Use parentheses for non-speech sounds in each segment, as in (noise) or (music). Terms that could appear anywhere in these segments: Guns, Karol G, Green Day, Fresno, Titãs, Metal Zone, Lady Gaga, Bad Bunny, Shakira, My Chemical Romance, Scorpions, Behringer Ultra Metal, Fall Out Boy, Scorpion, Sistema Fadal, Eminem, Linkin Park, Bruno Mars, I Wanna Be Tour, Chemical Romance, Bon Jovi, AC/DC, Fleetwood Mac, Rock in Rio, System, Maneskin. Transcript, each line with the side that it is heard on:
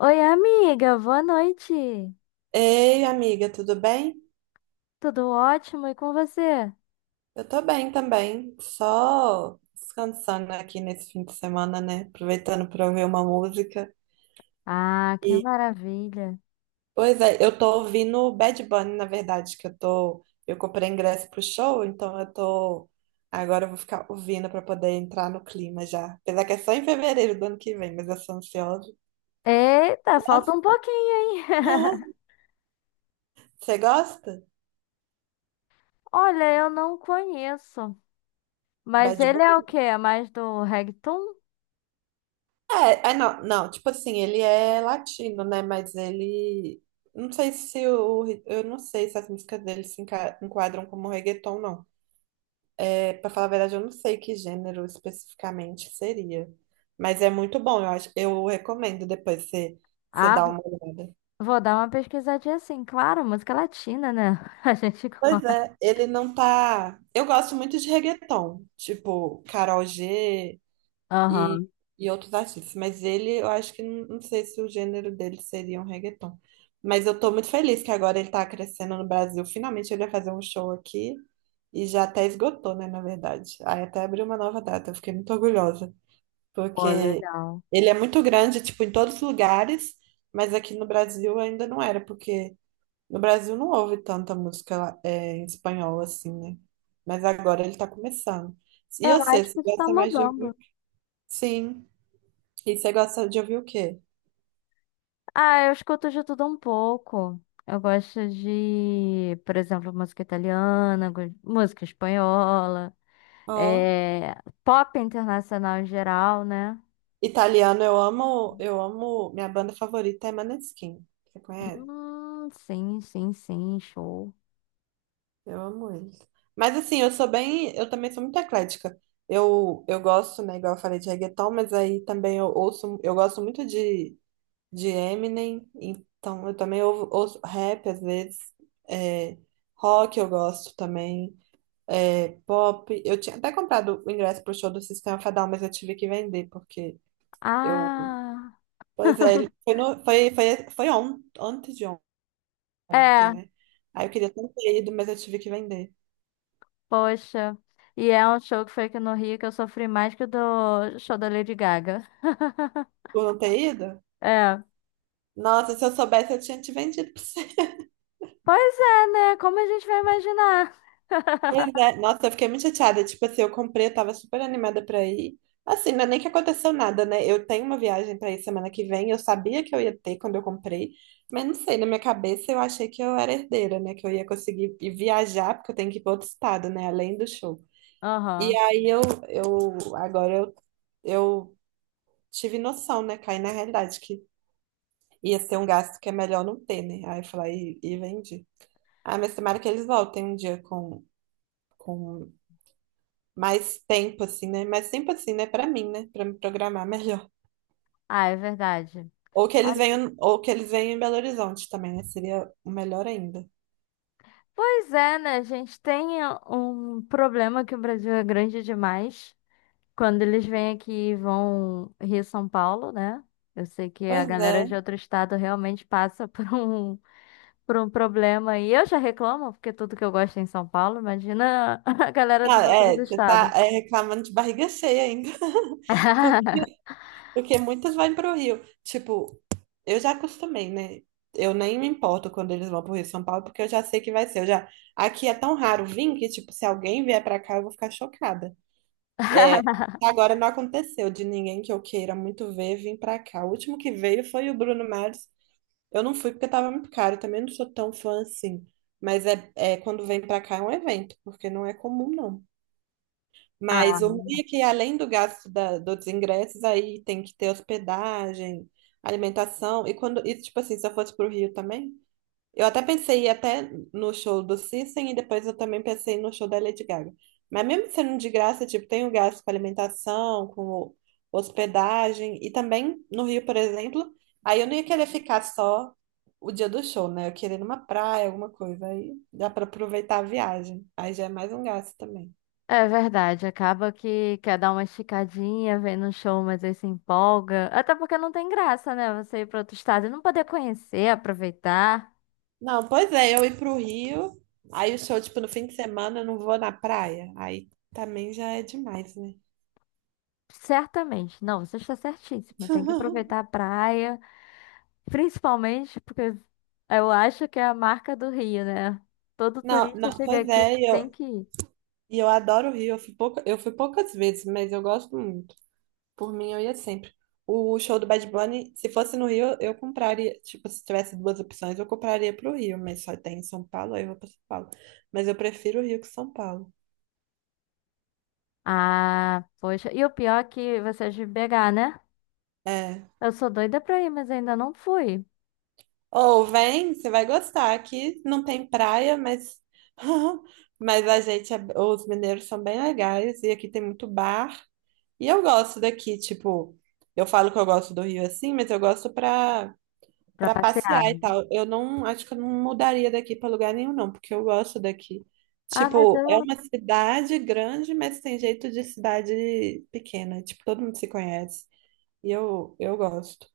left: Oi, amiga, boa noite.
right: Ei, amiga, tudo bem?
left: Tudo ótimo e com você?
right: Eu tô bem também, só descansando aqui nesse fim de semana, né? Aproveitando pra ouvir uma música.
left: Ah, que
right: E,
left: maravilha.
right: Pois é, eu tô ouvindo Bad Bunny, na verdade, eu comprei ingresso pro show, agora eu vou ficar ouvindo pra poder entrar no clima já. Apesar que é só em fevereiro do ano que vem, mas eu sou ansiosa.
left: Eita, falta
right: Nossa.
left: um pouquinho, hein? (laughs)
right: (laughs) Você gosta?
left: Olha, eu não conheço. Mas
right: Bad
left: ele é o
right: Bunny?
left: quê? É mais do reggaeton?
right: É, não, não, tipo assim, ele é latino, né? Mas ele. Não sei se o. Eu não sei se as músicas dele se enquadram como reggaeton, não. Pra falar a verdade, eu não sei que gênero especificamente seria. Mas é muito bom, eu acho, eu recomendo depois você
left: Ah,
right: dar uma olhada.
left: vou dar uma pesquisadinha assim. Claro, música latina, né? (laughs) A gente
right: Pois
left: gosta.
right: é, ele não tá. Eu gosto muito de reggaeton, tipo Karol G. e,
left: Aham.
right: e outros artistas. Mas ele, eu acho que não, não sei se o gênero dele seria um reggaeton. Mas eu tô muito feliz que agora ele tá crescendo no Brasil. Finalmente ele vai fazer um show aqui e já até esgotou, né, na verdade. Aí até abriu uma nova data, eu fiquei muito orgulhosa,
left: Pô,
right: porque
left: legal.
right: ele é muito grande, tipo, em todos os lugares, mas aqui no Brasil ainda não era, porque no Brasil não houve tanta música em espanhol assim, né? Mas agora ele tá começando. E eu
left: Eu
right: sei,
left: acho que
right: se
left: isso tá
right: gosta mais de
left: mudando.
right: ouvir, sim. E você gosta de ouvir o quê?
left: Ah, eu escuto de tudo um pouco. Eu gosto de, por exemplo, música italiana, música espanhola,
right: Ó,
left: eh, pop internacional em geral, né?
right: italiano, eu amo, minha banda favorita é Maneskin. Você conhece?
left: Sim, show.
right: Eu amo eles. Mas assim, eu também sou muito eclética. Eu gosto, né, igual eu falei de reggaeton, mas aí também eu ouço, eu gosto muito de Eminem, então eu também ouço rap às vezes, é, rock eu gosto também, pop. Eu tinha até comprado o ingresso pro show do Sistema Fadal, mas eu tive que vender, porque eu
left: Ah,
right: pois
left: (laughs)
right: é, ele foi, no, foi, foi, foi on, antes de ontem,
left: é,
right: né? Aí eu queria tanto ter ido, mas eu tive que vender.
left: poxa. E é um show que foi aqui no Rio que eu sofri mais que o do show da Lady Gaga. (laughs)
right: Por não ter ido?
left: É.
right: Nossa, se eu soubesse, eu tinha te vendido pra você. (laughs)
left: Pois é, né? Como a gente vai imaginar?
right: Pois
left: (laughs)
right: é, nossa, eu fiquei muito chateada. Tipo assim, eu comprei, eu tava super animada pra ir. Assim, não é nem que aconteceu nada, né? Eu tenho uma viagem pra ir semana que vem, eu sabia que eu ia ter quando eu comprei, mas não sei, na minha cabeça eu achei que eu era herdeira, né? Que eu ia conseguir ir viajar, porque eu tenho que ir pra outro estado, né? Além do show. E
left: Aham.
right: aí eu agora eu. Eu tive noção, né? Caí na realidade que ia ser um gasto que é melhor não ter, né? Aí eu falei, e vendi. Ah, mas tomara que eles voltem um dia com mais tempo, assim, né? Mais tempo assim, né? Pra mim, né? Pra me programar melhor.
left: Ah, é verdade.
right: Ou que eles venham em Belo Horizonte também, né? Seria o melhor ainda.
left: Pois é, né? A gente tem um problema que o Brasil é grande demais. Quando eles vêm aqui e vão Rio São Paulo, né? Eu sei que a
right: Pois
left: galera de
right: é.
left: outro estado realmente passa (laughs) por um problema. E eu já reclamo, porque tudo que eu gosto é em São Paulo, imagina (laughs) a galera
right: Ah,
left: dos outros
right: é, você tá
left: estados.
right: é, reclamando de barriga cheia ainda.
left: (laughs)
right: (laughs) Porque muitas vão pro Rio. Tipo, eu já acostumei, né? Eu nem me importo quando eles vão pro Rio de São Paulo, porque eu já sei que vai ser. Eu já. Aqui é tão raro vir que, tipo, se alguém vier pra cá, eu vou ficar chocada. É, Agora não aconteceu de ninguém que eu queira muito ver vir pra cá. O último que veio foi o Bruno Mars. Eu não fui porque tava muito caro. Eu também não sou tão fã assim. Mas é quando vem pra cá é um evento, porque não é comum, não.
left: Ah.
right: Mas o ruim é que além do gasto dos ingressos, aí tem que ter hospedagem, alimentação. E tipo assim, se eu fosse pro Rio também, eu até pensei em ir até no show do System e depois eu também pensei no show da Lady Gaga. Mas mesmo sendo de graça, tipo, tem o gasto com alimentação, com hospedagem, e também no Rio, por exemplo, aí eu não ia querer ficar só o dia do show, né? Eu queria ir numa praia, alguma coisa, aí dá para aproveitar a viagem. Aí já é mais um gasto também.
left: É verdade, acaba que quer dar uma esticadinha, vem no show, mas aí se empolga. Até porque não tem graça, né? Você ir para outro estado e não poder conhecer, aproveitar.
right: Não, pois é, eu ir pro Rio, aí o show, tipo, no fim de semana eu não vou na praia, aí também já é demais, né?
left: Certamente. Não, você está certíssima. Tem que aproveitar a praia, principalmente porque eu acho que é a marca do Rio, né? Todo
right: Não, não,
left: turista chega
right: pois
left: aqui
right: é, e
left: tem
right: eu,
left: que ir.
right: e eu adoro o Rio, eu fui poucas vezes, mas eu gosto muito. Por mim, eu ia sempre. O show do Bad Bunny, se fosse no Rio, eu compraria, tipo, se tivesse duas opções, eu compraria pro Rio, mas só tem em São Paulo, aí eu vou pra São Paulo. Mas eu prefiro o Rio que São Paulo.
left: Ah, poxa. E o pior é que você é de BH, né?
right: É.
left: Eu sou doida pra ir, mas ainda não fui
right: Ou vem, você vai gostar. Aqui não tem praia, mas (laughs) os mineiros são bem legais e aqui tem muito bar. E eu gosto daqui, tipo, eu falo que eu gosto do Rio assim, mas eu gosto pra
left: pra
right: para passear
left: passear,
right: e
left: né?
right: tal. Eu não, Acho que eu não mudaria daqui pra lugar nenhum não, porque eu gosto daqui.
left: Ah, mas
right: Tipo, é
left: eu
right: uma cidade grande, mas tem jeito de cidade pequena, tipo, todo mundo se conhece. E eu gosto.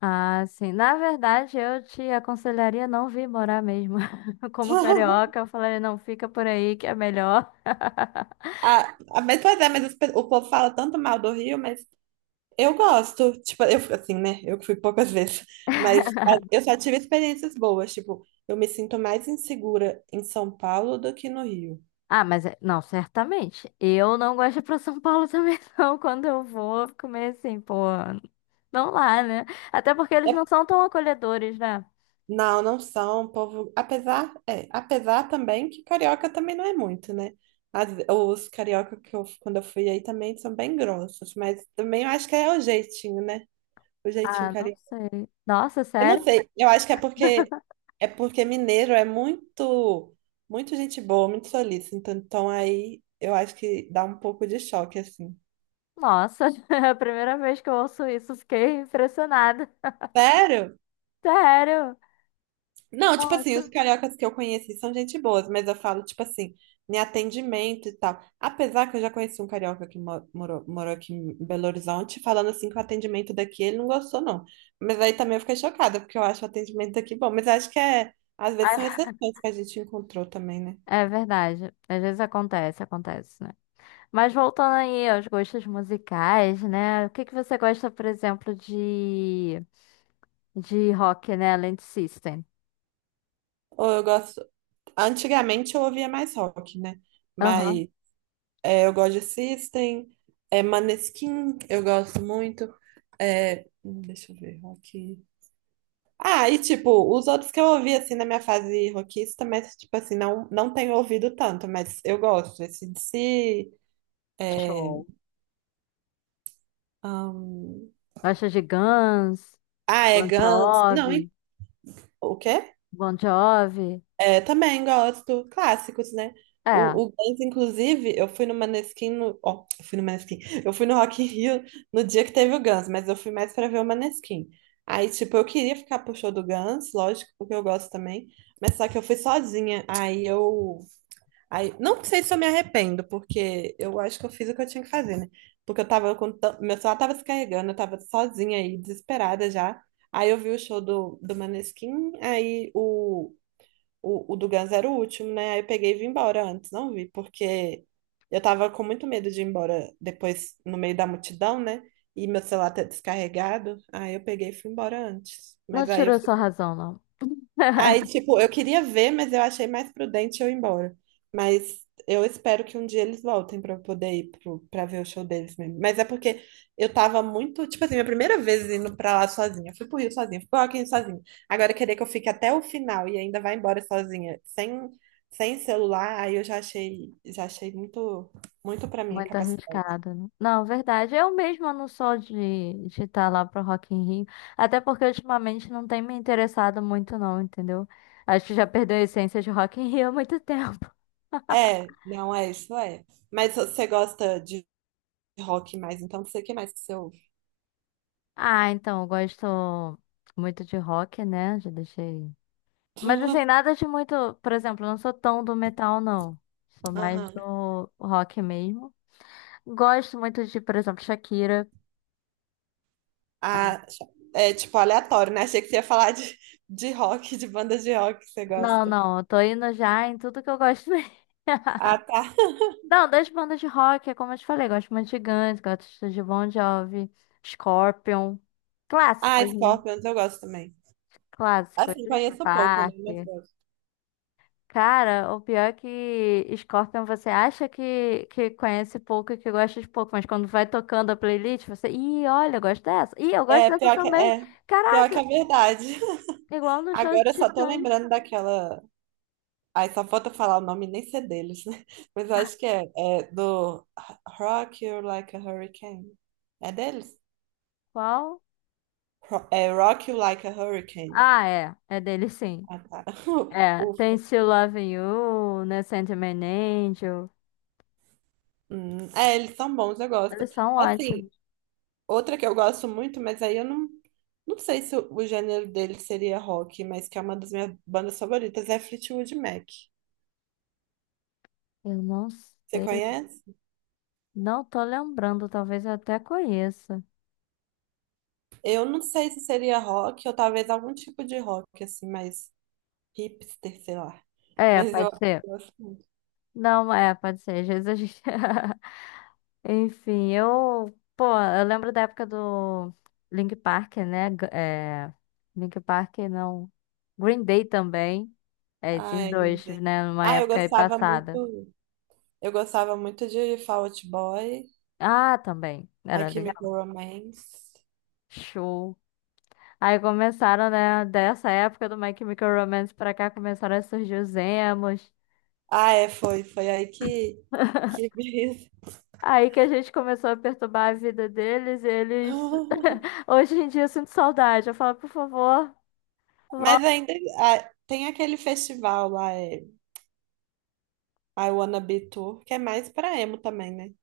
left: Ah, sim. Na verdade, eu te aconselharia não vir morar mesmo. (laughs) Como
right: (laughs)
left: carioca, eu falaria, não, fica por aí que é melhor.
right: Ah, mas pois é, mas o povo fala tanto mal do Rio, mas eu gosto. Tipo, eu fico assim, né? Eu que fui poucas (laughs) vezes, mas ah, eu só tive experiências boas. Tipo, eu me sinto mais insegura em São Paulo do que no Rio.
left: Ah, não, certamente. Eu não gosto de ir pra São Paulo também, (laughs) não. Quando eu vou, eu fico meio assim, pô, não lá, né? Até porque eles
right: É-
left: não são tão acolhedores, né?
right: não, não são, povo. Apesar também que carioca também não é muito, né? Os carioca que eu, quando eu fui aí também são bem grossos, mas também eu acho que é o jeitinho, né? O jeitinho
left: Ah, não sei. Nossa,
right: Eu não
left: sério?
right: sei, eu acho que é porque mineiro é muito muito gente boa, muito solícito, então aí eu acho que dá um pouco de choque assim.
left: Nossa, (laughs) é a primeira vez que eu ouço isso, fiquei impressionada.
right: Sério?
left: Sério?
right: Não, tipo assim, os
left: Nossa.
right: cariocas que eu conheci são gente boas, mas eu falo tipo assim, em atendimento e tal. Apesar que eu já conheci um carioca que morou, morou aqui em Belo Horizonte, falando assim que o atendimento daqui ele não gostou não. Mas aí também eu fiquei chocada, porque eu acho o atendimento daqui bom, mas acho que é às vezes são
left: Ai,
right: exceções que a gente encontrou também, né?
left: é verdade. Às vezes acontece, acontece. Mas voltando aí aos gostos musicais, né? O que que você gosta, por exemplo, de rock, né? Além de System.
right: Ou eu gosto Antigamente eu ouvia mais rock, né?
left: Aham.
right: Mas eu gosto de System, Maneskin, eu gosto muito. Deixa eu ver, rock. Ah, e tipo, os outros que eu ouvi assim na minha fase rockista, mas tipo assim, não, não tenho ouvido tanto, mas eu gosto. AC/DC, é,
left: Show.
right: hum,
left: Gosta de Guns,
right: é
left: Bon
right: Guns. Não,
left: Jovi,
right: o quê?
left: Bon Jovi.
right: É, também gosto. Clássicos, né?
left: É,
right: O Guns, inclusive, eu fui no Maneskin. Eu fui no Rock in Rio no dia que teve o Guns, mas eu fui mais pra ver o Maneskin. Aí, tipo, eu queria ficar pro show do Guns, lógico, porque eu gosto também. Mas só que eu fui sozinha. Aí, não sei se eu me arrependo, porque eu acho que eu fiz o que eu tinha que fazer, né? Porque eu tava. Meu celular tava se carregando, eu tava sozinha aí, desesperada já. Aí eu vi o show do Maneskin, aí o do Guns era o último, né? Aí eu peguei e vim embora antes, não vi, porque eu tava com muito medo de ir embora depois no meio da multidão, né? E meu celular tá descarregado. Aí eu peguei e fui embora antes.
left: não tirou sua razão, não.
right: Aí,
left: (laughs)
right: tipo, eu queria ver, mas eu achei mais prudente eu ir embora. Mas eu espero que um dia eles voltem pra eu poder ir pro, pra ver o show deles mesmo. Mas é porque eu tava muito, tipo assim, minha primeira vez indo pra lá sozinha. Eu fui pro Rio sozinha, fui pro Rock in Rio sozinha. Agora querer que eu fique até o final e ainda vá embora sozinha, sem celular, aí eu já achei muito, muito pra minha
left: Muito
right: capacidade.
left: arriscado, né? Não, verdade. Eu mesma não sou de estar lá pro Rock in Rio. Até porque ultimamente não tem me interessado muito, não, entendeu? Acho que já perdeu a essência de Rock in Rio há muito (laughs) tempo.
right: É, não é isso, é. Mas você gosta de rock mais, então não sei o que mais que você ouve.
left: Ah, então, eu gosto muito de rock, né? Já deixei. Mas assim,
right: (laughs)
left: nada de muito. Por exemplo, eu não sou tão do metal, não. Sou mais
right: Aham.
left: do rock mesmo. Gosto muito de, por exemplo, Shakira.
right: Ah, é tipo aleatório, né? Achei que você ia falar de rock, de banda de rock que você
left: Não,
right: gosta.
left: não, eu tô indo já em tudo que eu gosto mesmo.
right: Ah,
left: (laughs)
right: tá. (laughs)
left: Não, das bandas de rock, é como eu te falei, gosto muito de Guns, gosto de Bon Jovi, Scorpion.
right: Ah,
left: Clássicos, né?
right: Scorpions eu gosto também.
left: Clássicos.
right: Assim,
left: Linkin
right: conheço pouco, né?
left: Park.
right: Mas gosto.
left: Cara, o pior é que Scorpion você acha que conhece pouco e que gosta de pouco, mas quando vai tocando a playlist, você. Ih, olha, eu gosto dessa. Ih, eu gosto
right: É,
left: dessa
right: pior que,
left: também.
right: é, Pior que
left: Caraca,
right: é verdade. (laughs)
left: igual no show de
right: Agora eu só tô
left: Titãs.
right: lembrando daquela. Ai, só falta falar o nome e nem ser deles, né? (laughs) Mas eu acho que é do Rock You Like a Hurricane. É deles?
left: Qual?
right: É Rock You Like a Hurricane.
left: Ah, é. É dele sim.
right: Ah, tá. (laughs)
left: É. Tem
right: Ufa.
left: Still Loving You, né? Sandman Angel.
right: Eles são bons, eu gosto.
left: Eles são
right: Assim,
left: ótimos.
right: outra que eu gosto muito, mas aí eu não, não sei se o gênero dele seria rock, mas que é uma das minhas bandas favoritas, é Fleetwood Mac.
left: Eu não
right: Você
left: sei.
right: conhece?
left: Não tô lembrando, talvez eu até conheça.
right: Eu não sei se seria rock ou talvez algum tipo de rock, assim, mais hipster, sei lá.
left: É,
right: Mas
left: pode
right: eu
left: ser.
right: gosto muito.
left: Não, é, pode ser. Às vezes a gente. (laughs) Enfim, eu, pô, eu lembro da época do Link Park, né? Link Park não. Green Day também. É,
right: Ah,
left: esses
right: é Green
left: dois,
right: Day.
left: né? Numa
right: Ah, eu
left: época aí
right: gostava
left: passada.
right: muito. Eu gostava muito de Fall Out Boy,
left: Ah, também.
right: A
left: Era
right: Chemical
left: legal.
right: Romance.
left: Show. Aí começaram, né? Dessa época do My Chemical Romance pra cá, começaram a surgir os emos.
right: Ah, é, foi. Foi aí que
left: (laughs)
right: (laughs) veio.
left: Aí que a gente começou a perturbar a vida deles, e eles. (laughs) Hoje em dia eu sinto saudade. Eu falo, por favor.
right: Mas ainda tem aquele festival lá, I Wanna Be Tour, que é mais pra emo também, né?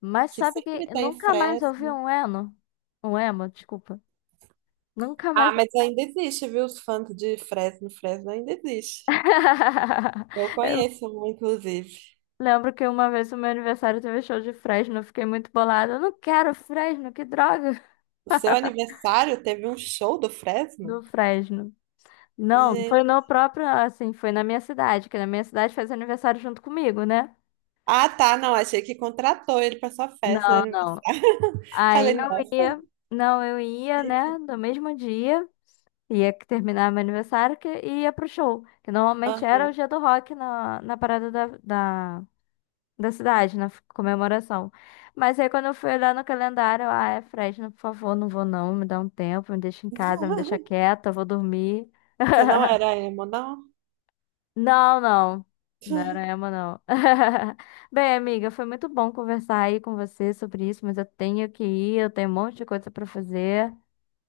left: Mas
right: Que
left: sabe que
right: sempre tem
left: nunca mais ouvi
right: Fresno.
left: um eno? Um emo, desculpa. Nunca
right: Ah,
left: mais.
right: mas ainda existe, viu? Os fãs de Fresno, Fresno ainda existe.
left: (laughs)
right: Eu
left: Eu
right: conheço um, inclusive.
left: lembro que uma vez o meu aniversário teve show de Fresno, eu fiquei muito bolada. Eu não quero Fresno, que droga (laughs)
right: O seu aniversário teve um show do
left: do
right: Fresno?
left: Fresno. Não, foi
right: Gente.
left: no próprio, assim, foi na minha cidade, que na minha cidade fez aniversário junto comigo, né?
right: Ah, tá, não, achei que contratou ele pra sua festa de
left: Não, não.
right: aniversário. (laughs)
left: Aí
right: Falei,
left: eu
right: nossa,
left: ia, não, eu ia, né,
right: chique.
left: no mesmo dia. Ia que terminar meu aniversário que e ia pro show. Que normalmente
right: Ah.
left: era o dia do rock na parada da cidade, comemoração. Mas aí quando eu fui olhar no calendário, eu, ah, é Fresno, por favor, não vou não, me dá um tempo, me deixa em casa, me deixa
right: (laughs)
left: quieta, eu vou dormir.
right: Você não era
left: (laughs)
right: emo, não?
left: Não, não. Não era emo,
right: (laughs)
left: não. (laughs) Bem, amiga, foi muito bom conversar aí com você sobre isso, mas eu tenho que ir, eu tenho um monte de coisa pra fazer.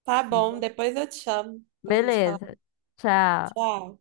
right: Tá bom,
left: Uhum.
right: depois eu te chamo pra gente falar.
left: Beleza. Tchau.
right: Tchau.